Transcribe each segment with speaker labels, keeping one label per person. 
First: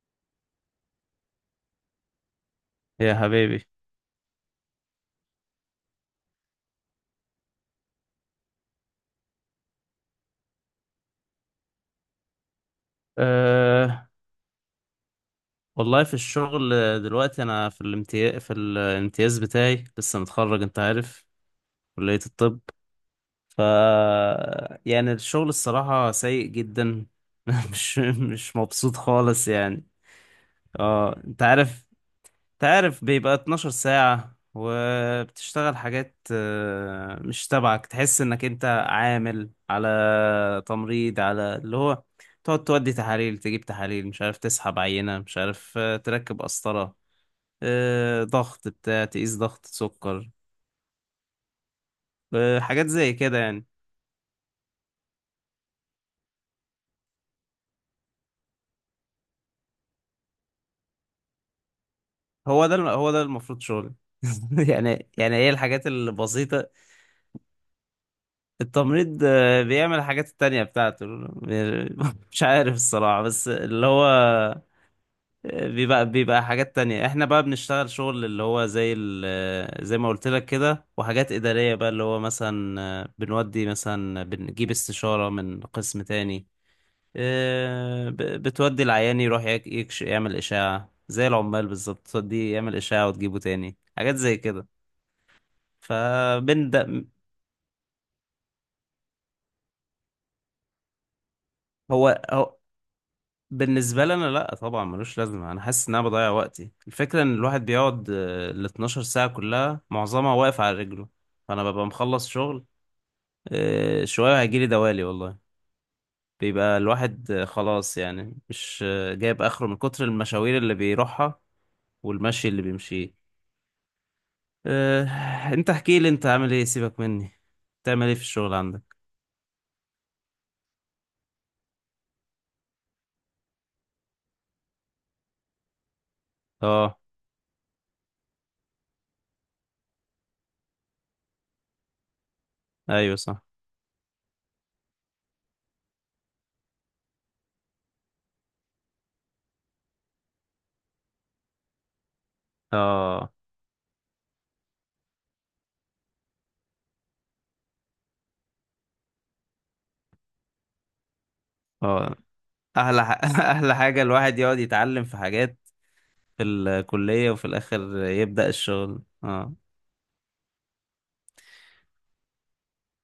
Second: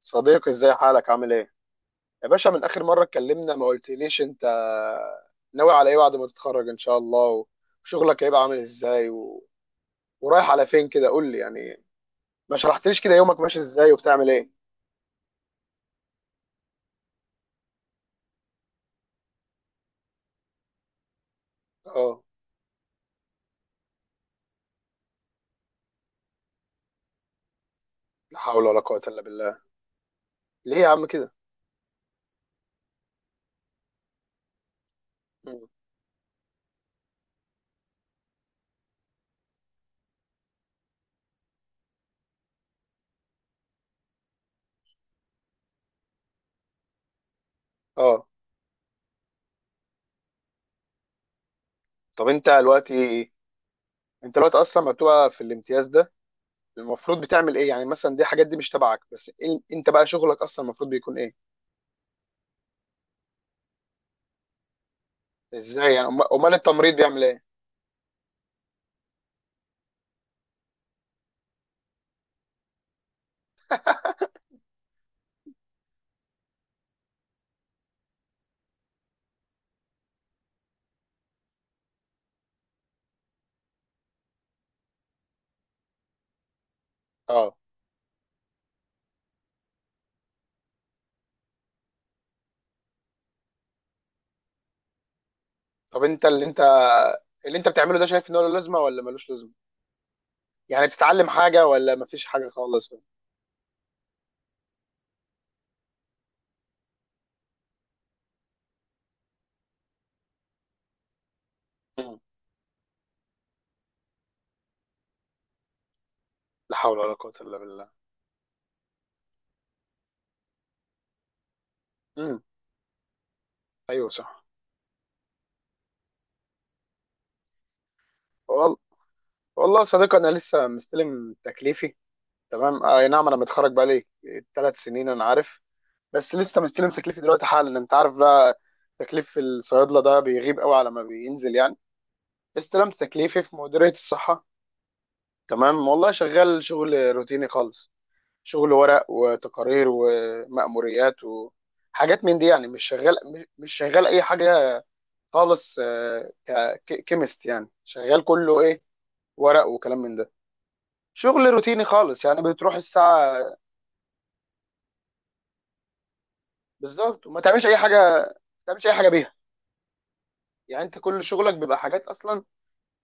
Speaker 1: صديقي، ازاي حالك؟ عامل ايه يا باشا؟ من اخر مره
Speaker 2: يا
Speaker 1: اتكلمنا ما
Speaker 2: حبيبي.
Speaker 1: قلتليش انت ناوي على ايه بعد ما تتخرج ان شاء الله، وشغلك هيبقى عامل ازاي ورايح على فين كده؟ قول لي يعني، ما شرحتليش كده يومك ماشي ازاي
Speaker 2: أه
Speaker 1: وبتعمل ايه.
Speaker 2: والله في الشغل دلوقتي انا في الامتياز بتاعي، لسه متخرج، انت عارف، كلية
Speaker 1: اه.
Speaker 2: الطب. ف يعني الشغل الصراحة سيء جدا. مش
Speaker 1: لا
Speaker 2: مش
Speaker 1: حول ولا
Speaker 2: مبسوط
Speaker 1: قوه الا
Speaker 2: خالص
Speaker 1: بالله.
Speaker 2: يعني.
Speaker 1: ليه يا عم
Speaker 2: اه
Speaker 1: كده؟
Speaker 2: انت عارف، تعرف بيبقى 12 ساعة
Speaker 1: مم.
Speaker 2: وبتشتغل حاجات مش تبعك، تحس انك انت عامل على تمريض، على اللي هو تقعد تودي تحاليل، تجيب تحاليل، مش عارف تسحب عينة، مش عارف تركب قسطرة،
Speaker 1: اه.
Speaker 2: ضغط بتاع، تقيس ضغط سكر،
Speaker 1: طب انت
Speaker 2: حاجات زي
Speaker 1: دلوقتي
Speaker 2: كده يعني.
Speaker 1: انت دلوقتي اصلا لما بتبقى في الامتياز ده المفروض بتعمل ايه؟ يعني مثلا دي حاجات دي مش تبعك، بس انت بقى شغلك اصلا المفروض بيكون ايه؟
Speaker 2: هو ده المفروض شغل. يعني هي الحاجات
Speaker 1: ازاي يعني؟ امال
Speaker 2: البسيطة.
Speaker 1: التمريض بيعمل ايه؟
Speaker 2: التمريض بيعمل الحاجات التانية بتاعته. مش عارف الصراحة، بس اللي هو بيبقى حاجات تانية. احنا بقى بنشتغل شغل اللي هو زي زي ما قلت لك كده، وحاجات إدارية بقى اللي هو مثلا، بنودي مثلا، بنجيب استشارة من قسم تاني،
Speaker 1: اه.
Speaker 2: آه، ب- بتودي العيان يروح يك- يكش يعمل إشاعة زي العمال بالظبط، توديه يعمل إشاعة وتجيبه تاني، حاجات زي كده.
Speaker 1: طب انت اللي
Speaker 2: فبين
Speaker 1: انت
Speaker 2: ده،
Speaker 1: اللي انت بتعمله ده شايف ان هو له لازمه ولا ملوش لازمه؟ يعني بتتعلم حاجه ولا مفيش حاجه
Speaker 2: هو
Speaker 1: خالص؟
Speaker 2: بالنسبة لي أنا لأ طبعا، ملوش لازمة. أنا حاسس إن أنا بضيع وقتي. الفكرة إن الواحد بيقعد ال 12 ساعة كلها، معظمها واقف على رجله. فأنا ببقى
Speaker 1: مم.
Speaker 2: مخلص شغل، شوية هيجيلي دوالي والله.
Speaker 1: لا
Speaker 2: بيبقى
Speaker 1: حول ولا
Speaker 2: الواحد
Speaker 1: قوه الا بالله.
Speaker 2: خلاص يعني، مش جايب آخره من كتر المشاوير اللي بيروحها
Speaker 1: امم.
Speaker 2: والمشي اللي بيمشيه.
Speaker 1: ايوه صح.
Speaker 2: آه، أنت احكي لي، أنت عامل إيه، سيبك مني، بتعمل إيه في الشغل
Speaker 1: وال...
Speaker 2: عندك؟
Speaker 1: والله يا صديقي، انا لسه مستلم تكليفي. تمام، اي نعم انا متخرج بقالي 3 سنين، انا عارف. بس لسه مستلم
Speaker 2: أه.
Speaker 1: تكليفي دلوقتي حالا. انت عارف بقى تكليف الصيادله ده بيغيب قوي على ما بينزل يعني. استلمت
Speaker 2: أيوه
Speaker 1: تكليفي
Speaker 2: صح.
Speaker 1: في مديريه الصحه. تمام، والله شغال شغل روتيني خالص. شغل ورق وتقارير ومأموريات وحاجات من دي، يعني مش شغال،
Speaker 2: أه.
Speaker 1: مش شغال اي حاجه خالص. كيمست يعني شغال كله ايه؟ ورق وكلام من ده. شغل روتيني
Speaker 2: أه.
Speaker 1: خالص. يعني بتروح
Speaker 2: أحلى ح-
Speaker 1: الساعه
Speaker 2: أحلى حاجة الواحد يقعد يتعلم في حاجات في
Speaker 1: بالظبط
Speaker 2: الكلية،
Speaker 1: وما
Speaker 2: وفي
Speaker 1: تعملش اي حاجه.
Speaker 2: الآخر يبدأ
Speaker 1: ما تعملش اي
Speaker 2: الشغل.
Speaker 1: حاجه بيها.
Speaker 2: اه.
Speaker 1: يعني انت كل شغلك بيبقى حاجات اصلا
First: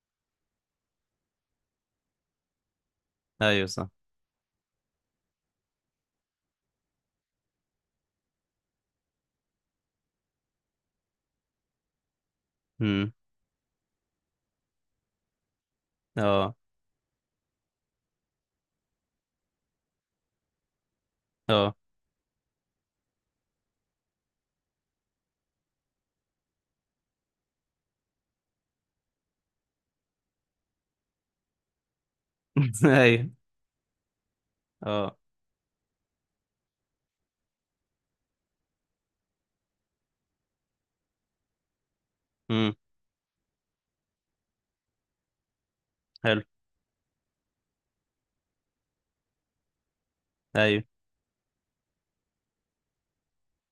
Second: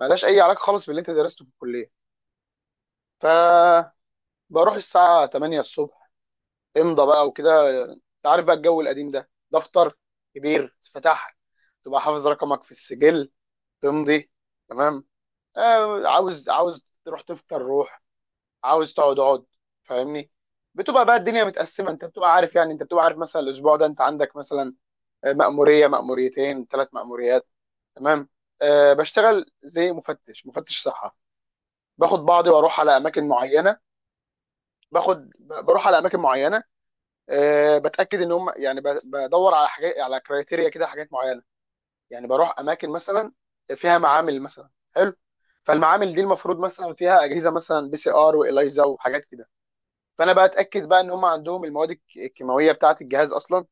Speaker 1: مالهاش اي علاقه خالص باللي انت درسته في الكليه.
Speaker 2: أيوة صح.
Speaker 1: فبروح الساعه 8 الصبح، امضى بقى وكده. انت عارف بقى الجو القديم ده، دفتر كبير تفتح، تبقى حافظ رقمك في
Speaker 2: امم.
Speaker 1: السجل، تمضي، تمام. آه، عاوز
Speaker 2: اه.
Speaker 1: عاوز تروح تفطر روح، عاوز تقعد اقعد، فاهمني؟ بتبقى بقى الدنيا
Speaker 2: اه.
Speaker 1: متقسمه. انت بتبقى عارف، يعني انت بتبقى عارف مثلا الاسبوع ده انت عندك مثلا مأموريه، مأموريتين، ثلاث مأموريات، تمام. أه بشتغل زي مفتش صحه، باخد بعضي واروح على اماكن
Speaker 2: أيوة.
Speaker 1: معينه.
Speaker 2: اه.
Speaker 1: بروح على اماكن معينه. أه بتاكد ان هم، يعني بدور على حاجات، على كرايتيريا كده، حاجات معينه. يعني بروح
Speaker 2: امم.
Speaker 1: اماكن مثلا فيها معامل مثلا. حلو. فالمعامل دي
Speaker 2: حلو.
Speaker 1: المفروض مثلا فيها اجهزه مثلا بي سي ار واليزا وحاجات كده. فانا بقى
Speaker 2: أيوة.
Speaker 1: اتاكد بقى ان هم عندهم المواد الكيماويه بتاعه الجهاز اصلا،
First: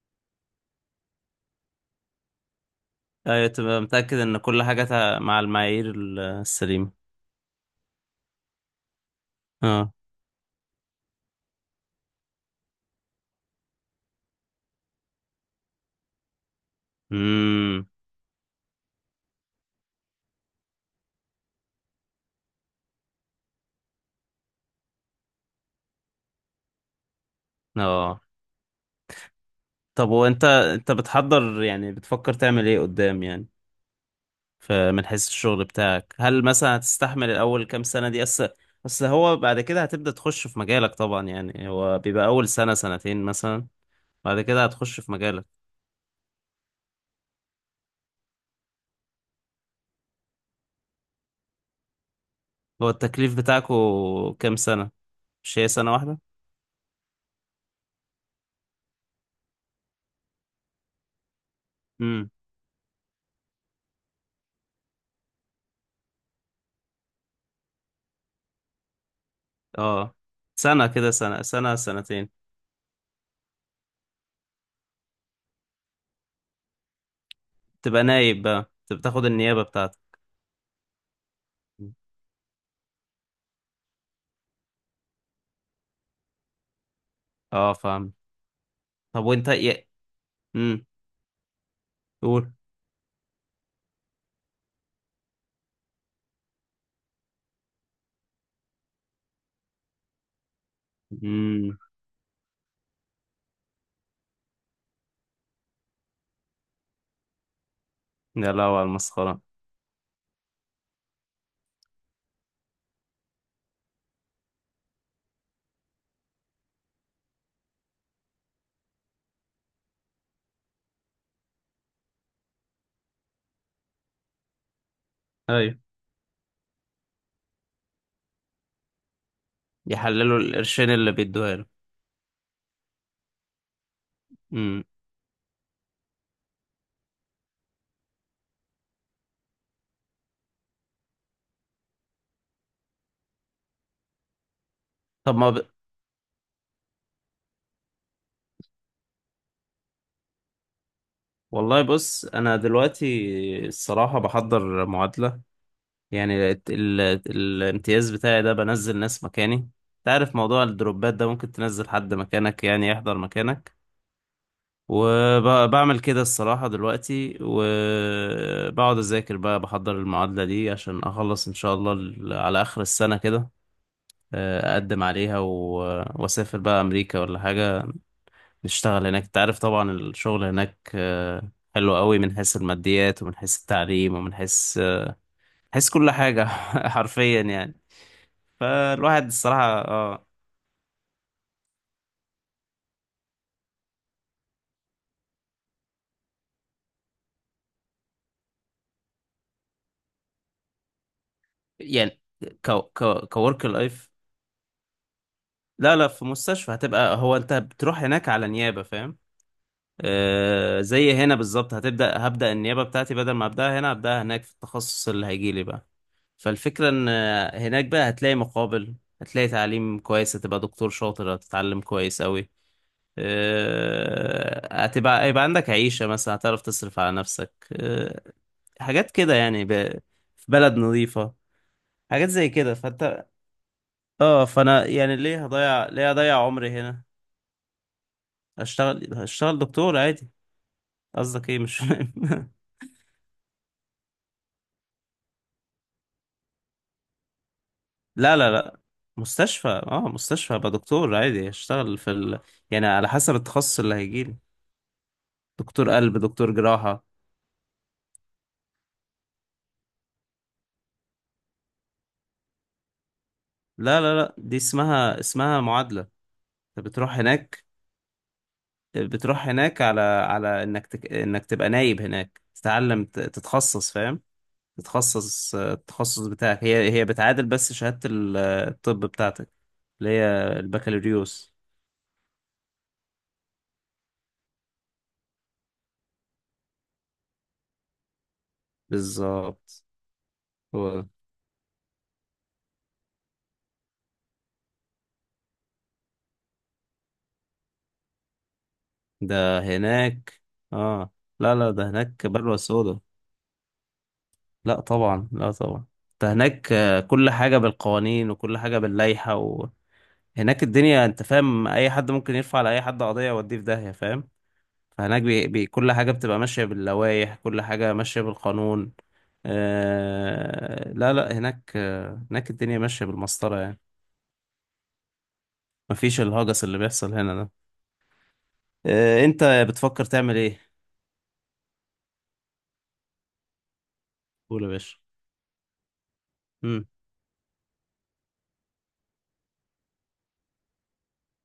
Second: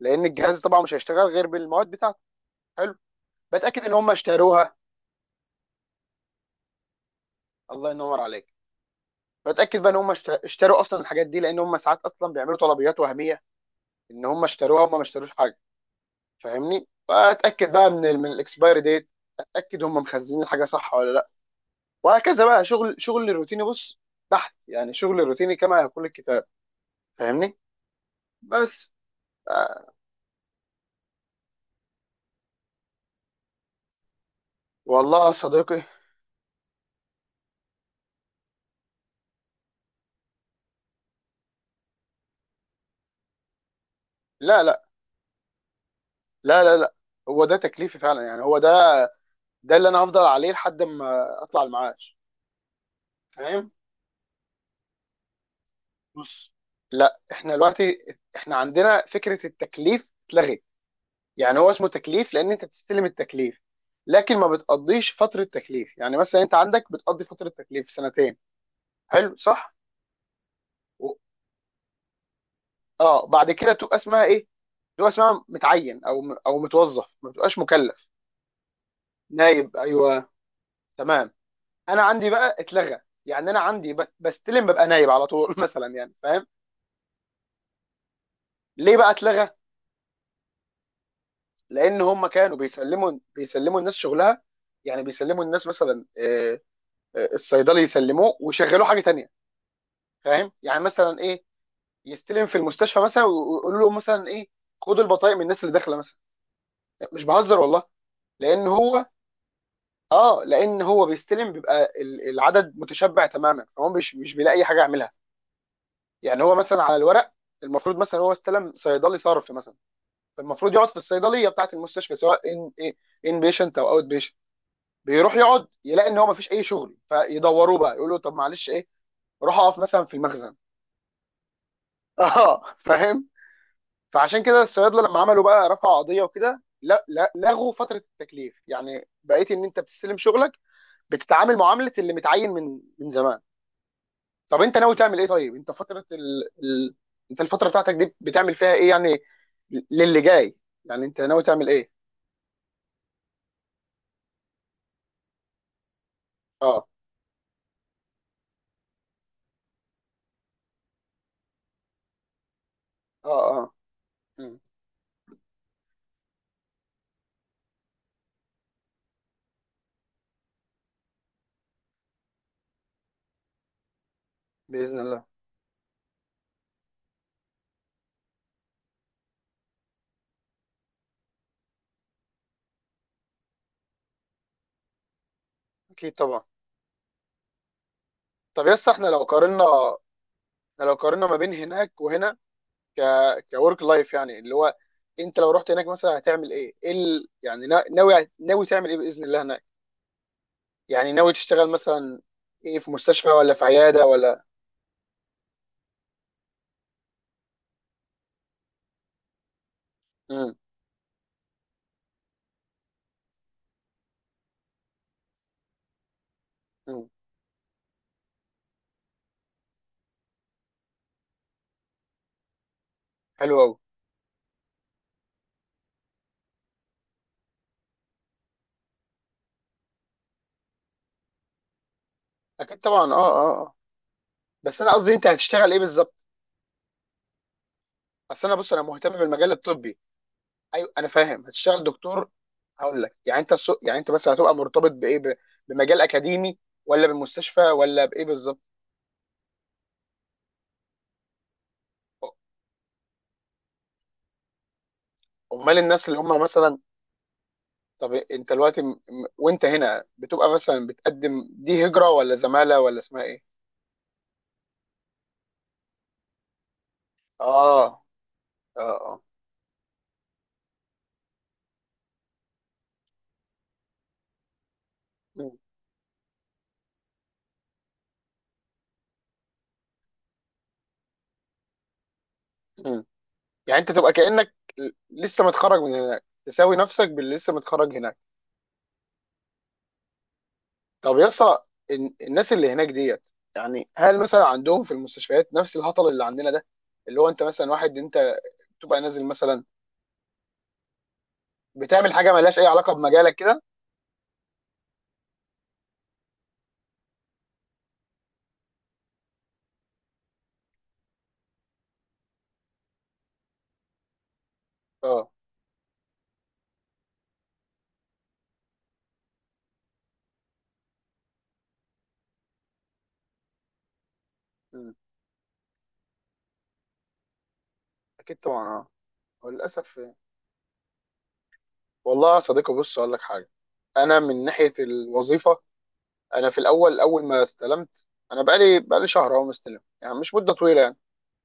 Speaker 1: لان الجهاز طبعا مش هيشتغل غير بالمواد بتاعته. حلو.
Speaker 2: أيوة تبقى
Speaker 1: بتاكد ان هم
Speaker 2: متأكد إن كل
Speaker 1: اشتروها.
Speaker 2: حاجة مع المعايير السليمة.
Speaker 1: الله ينور عليك. بتاكد بقى
Speaker 2: اه.
Speaker 1: ان هم اشتروا اصلا الحاجات دي، لان هم ساعات اصلا بيعملوا طلبيات وهميه، ان هم اشتروها هم ما اشتروش حاجه. فاهمني؟ فاتاكد
Speaker 2: امم.
Speaker 1: بقى من الاكسبايري ديت، اتاكد هم مخزنين الحاجه صح ولا لا. وهكذا بقى، شغل الروتيني بص تحت. يعني شغل الروتيني كما يقول الكتاب. فاهمني؟
Speaker 2: اه.
Speaker 1: بس. آه.
Speaker 2: طب وأنت، أنت بتحضر يعني، بتفكر تعمل إيه قدام يعني؟ فمن
Speaker 1: والله
Speaker 2: حيث
Speaker 1: يا
Speaker 2: الشغل
Speaker 1: صديقي،
Speaker 2: بتاعك، هل مثلا هتستحمل الأول كام سنة دي؟ أصل، أصل هو بعد كده هتبدأ تخش في مجالك طبعا يعني. هو بيبقى أول سنة سنتين مثلا، بعد
Speaker 1: لا
Speaker 2: كده
Speaker 1: لا
Speaker 2: هتخش في مجالك.
Speaker 1: لا لا لا، هو ده تكليفي فعلا. يعني هو ده، ده اللي انا هفضل عليه لحد ما اطلع المعاش،
Speaker 2: هو التكليف
Speaker 1: فاهم؟
Speaker 2: بتاعكو كام سنة؟ مش هي سنة واحدة؟
Speaker 1: بص. لا، احنا عندنا فكرة التكليف اتلغت. يعني هو اسمه
Speaker 2: امم.
Speaker 1: تكليف لان انت بتستلم التكليف، لكن ما بتقضيش فترة تكليف. يعني مثلا انت عندك بتقضي فترة تكليف سنتين، حلو صح؟
Speaker 2: اه. سنة كده،
Speaker 1: و-
Speaker 2: سنة سنة سنتين.
Speaker 1: اه بعد كده تبقى اسمها ايه؟ في هو اسمها متعين او متوظف، ما بتبقاش
Speaker 2: تبقى
Speaker 1: مكلف.
Speaker 2: نايب بقى، تبقى تاخد النيابة
Speaker 1: نايب،
Speaker 2: بتاعتك.
Speaker 1: ايوه تمام.
Speaker 2: مم.
Speaker 1: انا عندي بقى اتلغى، يعني انا عندي بستلم ببقى نايب على طول مثلا، يعني فاهم؟
Speaker 2: اه فاهم.
Speaker 1: ليه بقى
Speaker 2: طب وانت
Speaker 1: اتلغى؟
Speaker 2: يا، امم.
Speaker 1: لان هم
Speaker 2: قول.
Speaker 1: كانوا بيسلموا الناس شغلها. يعني بيسلموا الناس مثلا، الصيدلي يسلموه ويشغلوه حاجه تانية. فاهم يعني مثلا ايه؟
Speaker 2: امم.
Speaker 1: يستلم في المستشفى مثلا ويقولوا له مثلا ايه، خد البطايق من الناس اللي داخله مثلا. مش بهزر والله.
Speaker 2: يا
Speaker 1: لان
Speaker 2: لهوي على
Speaker 1: هو
Speaker 2: المسخرة.
Speaker 1: اه لان هو بيستلم، بيبقى العدد متشبع تماما، فهو مش بيلاقي حاجه يعملها. يعني هو مثلا على الورق المفروض مثلا هو استلم صيدلي صرف مثلا، فالمفروض يقعد في الصيدليه بتاعه المستشفى، سواء ان بيشنت او اوت بيشنت. بيروح يقعد
Speaker 2: ايوه.
Speaker 1: يلاقي ان هو مفيش اي شغل، فيدوروه بقى يقولوا طب معلش ايه، روح اقف مثلا في
Speaker 2: يحللوا
Speaker 1: المخزن.
Speaker 2: القرشين اللي بيدوها له.
Speaker 1: اه فاهم. فعشان كده
Speaker 2: امم.
Speaker 1: الصيادله لما عملوا بقى، رفعوا قضيه وكده، لا لا، لغوا فتره التكليف. يعني بقيت ان انت بتستلم شغلك، بتتعامل معامله اللي متعين من زمان. طب انت ناوي تعمل ايه؟
Speaker 2: طب ما
Speaker 1: طيب
Speaker 2: ب...
Speaker 1: انت فتره ال... ال... انت الفتره بتاعتك دي بتعمل فيها ايه يعني؟ للي جاي، يعني انت ناوي تعمل
Speaker 2: والله
Speaker 1: ايه؟
Speaker 2: بص، انا دلوقتي الصراحة بحضر معادلة، يعني
Speaker 1: اه
Speaker 2: ال... الامتياز بتاعي ده بنزل ناس مكاني. تعرف موضوع الدروبات ده، ممكن تنزل حد مكانك يعني يحضر
Speaker 1: اه اه اه.
Speaker 2: مكانك،
Speaker 1: مم.
Speaker 2: وبعمل كده الصراحة دلوقتي. وبقعد أذاكر بقى، بحضر المعادلة دي عشان أخلص إن شاء الله على آخر السنة كده،
Speaker 1: باذن
Speaker 2: أقدم
Speaker 1: الله.
Speaker 2: عليها، وأسافر بقى أمريكا ولا حاجة، نشتغل هناك. تعرف طبعا الشغل هناك حلو قوي، من حيث الماديات، ومن حيث التعليم، ومن حيث حيث كل
Speaker 1: اكيد طبعا.
Speaker 2: حاجة. حرفيا يعني.
Speaker 1: طب يس، احنا لو
Speaker 2: فالواحد
Speaker 1: قارنا،
Speaker 2: الصراحة، اه
Speaker 1: ما بين هناك وهنا، ك كورك لايف. يعني اللي هو انت لو رحت هناك مثلا هتعمل ايه؟ يعني ناوي تعمل ايه باذن الله هناك؟ يعني ناوي تشتغل
Speaker 2: يعني
Speaker 1: مثلا
Speaker 2: ك
Speaker 1: ايه، في
Speaker 2: ك
Speaker 1: مستشفى ولا في
Speaker 2: كورك
Speaker 1: عياده
Speaker 2: لايف.
Speaker 1: ولا؟
Speaker 2: لا لا، في مستشفى. هتبقى، هو انت بتروح هناك على نيابة، فاهم؟ آه زي هنا بالظبط، هتبدأ، هبدأ النيابة بتاعتي. بدل ما ابدأها هنا هبدأها هناك، في التخصص اللي هيجيلي بقى. فالفكرة ان
Speaker 1: امم.
Speaker 2: هناك بقى هتلاقي مقابل، هتلاقي تعليم كويس، هتبقى دكتور شاطر، هتتعلم كويس قوي،
Speaker 1: حلو قوي.
Speaker 2: آه، هتبقى هيبقى عندك عيشة مثلا، هتعرف تصرف على نفسك، حاجات كده يعني، في بلد نظيفة، حاجات زي كده.
Speaker 1: اكيد طبعا، اه
Speaker 2: فانت،
Speaker 1: اه اه.
Speaker 2: اه
Speaker 1: بس
Speaker 2: فانا
Speaker 1: انا قصدي
Speaker 2: يعني،
Speaker 1: انت هتشتغل ايه
Speaker 2: ليه
Speaker 1: بالظبط؟
Speaker 2: هضيع عمري هنا؟
Speaker 1: اصل انا بص انا مهتم
Speaker 2: اشتغل،
Speaker 1: بالمجال
Speaker 2: اشتغل دكتور
Speaker 1: الطبي.
Speaker 2: عادي.
Speaker 1: ايوه انا فاهم
Speaker 2: قصدك ايه مش
Speaker 1: هتشتغل
Speaker 2: فاهم؟
Speaker 1: دكتور. هقول لك يعني انت السوق، يعني انت مثلا هتبقى مرتبط بايه، بمجال اكاديمي ولا بالمستشفى ولا بايه
Speaker 2: لا لا
Speaker 1: بالظبط؟
Speaker 2: لا مستشفى، اه مستشفى، ابقى دكتور عادي، اشتغل في يعني على حسب التخصص اللي هيجيلي،
Speaker 1: امال
Speaker 2: دكتور
Speaker 1: الناس اللي
Speaker 2: قلب
Speaker 1: هم
Speaker 2: دكتور
Speaker 1: مثلا.
Speaker 2: جراحة.
Speaker 1: طب انت دلوقتي وانت هنا بتبقى مثلا بتقدم دي هجرة ولا زمالة ولا اسمها ايه؟
Speaker 2: لا دي اسمها معادلة. انت بتروح هناك،
Speaker 1: اه اه اه.
Speaker 2: على انك انك تبقى نايب هناك، تتعلم تتخصص فاهم؟
Speaker 1: م-
Speaker 2: تتخصص التخصص بتاعك. هي بتعادل بس شهادة الطب بتاعتك اللي هي البكالوريوس.
Speaker 1: م. يعني انت تبقى كأنك لسه متخرج من هناك، تساوي نفسك باللي لسه متخرج هناك.
Speaker 2: بالظبط، هو ده.
Speaker 1: طب يا اسطى، الناس اللي هناك ديت، يعني هل مثلا عندهم في المستشفيات نفس الهطل اللي عندنا ده؟ اللي هو انت مثلا واحد انت تبقى نازل
Speaker 2: ده
Speaker 1: مثلا
Speaker 2: هناك، اه. لا ده
Speaker 1: بتعمل
Speaker 2: هناك
Speaker 1: حاجه
Speaker 2: بلوى
Speaker 1: مالهاش اي علاقه
Speaker 2: سودا.
Speaker 1: بمجالك كده.
Speaker 2: لا طبعا، لا طبعا. ده هناك كل حاجة بالقوانين وكل حاجة باللائحة، وهناك الدنيا انت فاهم، اي حد ممكن يرفع على اي حد قضية، يوديه في داهية فاهم؟ فهناك
Speaker 1: اه.
Speaker 2: كل حاجة بتبقى ماشية باللوائح، كل حاجة ماشية بالقانون. لا هناك، هناك الدنيا ماشية بالمسطرة يعني،
Speaker 1: مم.
Speaker 2: مفيش الهجس اللي بيحصل هنا ده.
Speaker 1: اكيد طبعا، اه.
Speaker 2: انت
Speaker 1: وللاسف.
Speaker 2: بتفكر تعمل ايه؟
Speaker 1: والله يا صديقي، بص اقول لك حاجه. انا من
Speaker 2: قول يا
Speaker 1: ناحيه
Speaker 2: باشا.
Speaker 1: الوظيفه، انا في
Speaker 2: امم.
Speaker 1: الاول اول ما استلمت، انا بقالي شهر اهو مستلم، يعني مش مده طويله يعني.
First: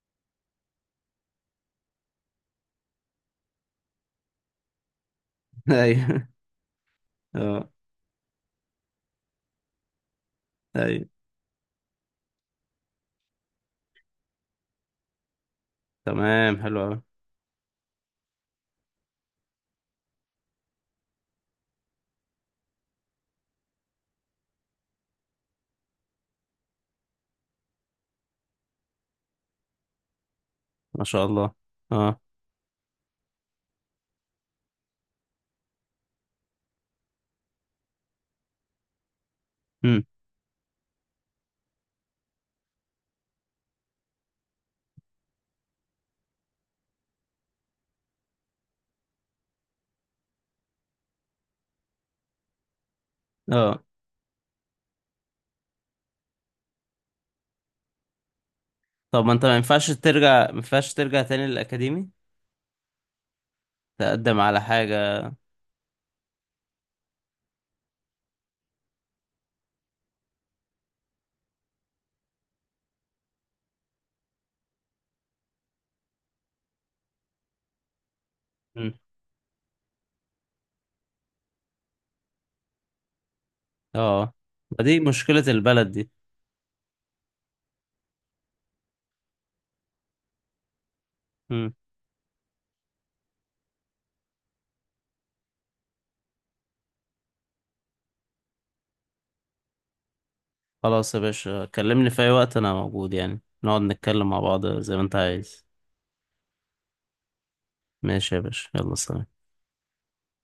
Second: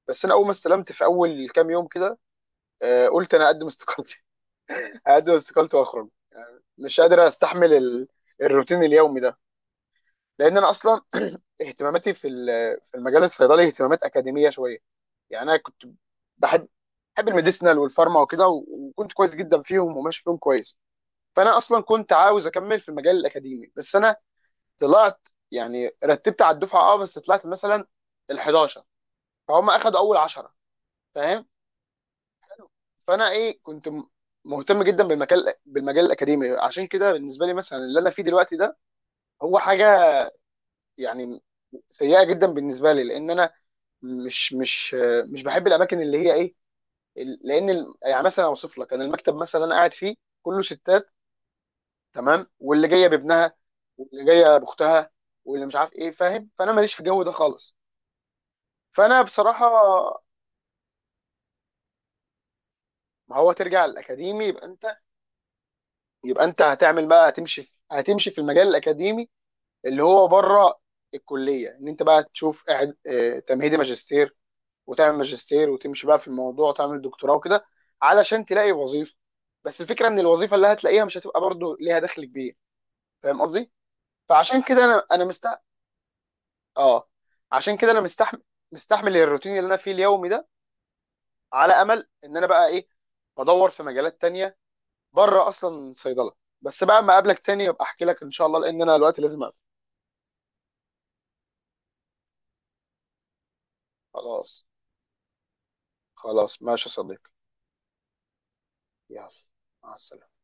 Speaker 1: بس انا اول ما استلمت في اول كام يوم كده، قلت انا اقدم استقالتي. اقدم استقالتي واخرج.
Speaker 2: ايوه.
Speaker 1: مش قادر
Speaker 2: اه.
Speaker 1: استحمل الروتين اليومي ده. لان انا اصلا
Speaker 2: ايوه.
Speaker 1: اهتماماتي في المجال الصيدلي اهتمامات اكاديميه شويه. يعني انا كنت
Speaker 2: تمام
Speaker 1: بحب
Speaker 2: حلو قوي.
Speaker 1: بحب الميديسنال والفارما وكده، وكنت كويس جدا فيهم وماشي فيهم كويس. فانا اصلا كنت عاوز اكمل في المجال الاكاديمي، بس انا طلعت، يعني رتبت على الدفعه. اه بس طلعت مثلا ال 11، فهم اخدوا اول 10،
Speaker 2: ما شاء
Speaker 1: فاهم.
Speaker 2: الله. اه.
Speaker 1: فانا ايه، كنت مهتم جدا بالمجال الاكاديمي. عشان كده بالنسبه لي مثلا اللي انا فيه دلوقتي ده هو حاجه
Speaker 2: امم.
Speaker 1: يعني سيئه جدا بالنسبه لي، لان انا مش مش مش بحب الاماكن اللي هي ايه. يعني مثلا اوصف لك، انا المكتب مثلا انا قاعد فيه كله ستات، تمام، واللي جايه بابنها
Speaker 2: اه.
Speaker 1: واللي جايه باختها واللي مش عارف ايه، فاهم؟ فانا ماليش في الجو ده خالص. فانا
Speaker 2: طب ما انت ما
Speaker 1: بصراحه.
Speaker 2: ينفعش ترجع، ما ينفعش ترجع تاني للأكاديمي،
Speaker 1: ما هو ترجع
Speaker 2: تقدم
Speaker 1: الاكاديمي،
Speaker 2: على
Speaker 1: يبقى انت
Speaker 2: حاجة؟
Speaker 1: يبقى انت هتعمل بقى، هتمشي في المجال الاكاديمي اللي هو بره الكليه. ان انت بقى تشوف تمهيدي ماجستير وتعمل ماجستير وتمشي بقى في الموضوع وتعمل دكتوراه وكده، علشان تلاقي
Speaker 2: امم.
Speaker 1: وظيفه. بس الفكره ان الوظيفه اللي هتلاقيها مش هتبقى برضو ليها دخل كبير، فاهم قصدي؟
Speaker 2: اه.
Speaker 1: فعشان كده
Speaker 2: ما دي
Speaker 1: انا انا
Speaker 2: مشكلة
Speaker 1: مست
Speaker 2: البلد دي.
Speaker 1: اه عشان كده انا مستحمل، الروتين اللي انا فيه اليومي ده، على
Speaker 2: امم.
Speaker 1: امل ان انا بقى ايه بدور في مجالات تانية بره اصلا صيدله. بس بقى ما اقابلك تاني ابقى احكي لك ان شاء الله، لان انا دلوقتي لازم اقفل.
Speaker 2: خلاص يا باشا، كلمني في اي وقت، انا موجود يعني، نقعد نتكلم مع
Speaker 1: خلاص.
Speaker 2: بعض زي ما انت عايز.
Speaker 1: خلاص ماشي يا صديقي.
Speaker 2: ماشي يا باشا، يلا
Speaker 1: يلا
Speaker 2: سلام.
Speaker 1: مع السلامه.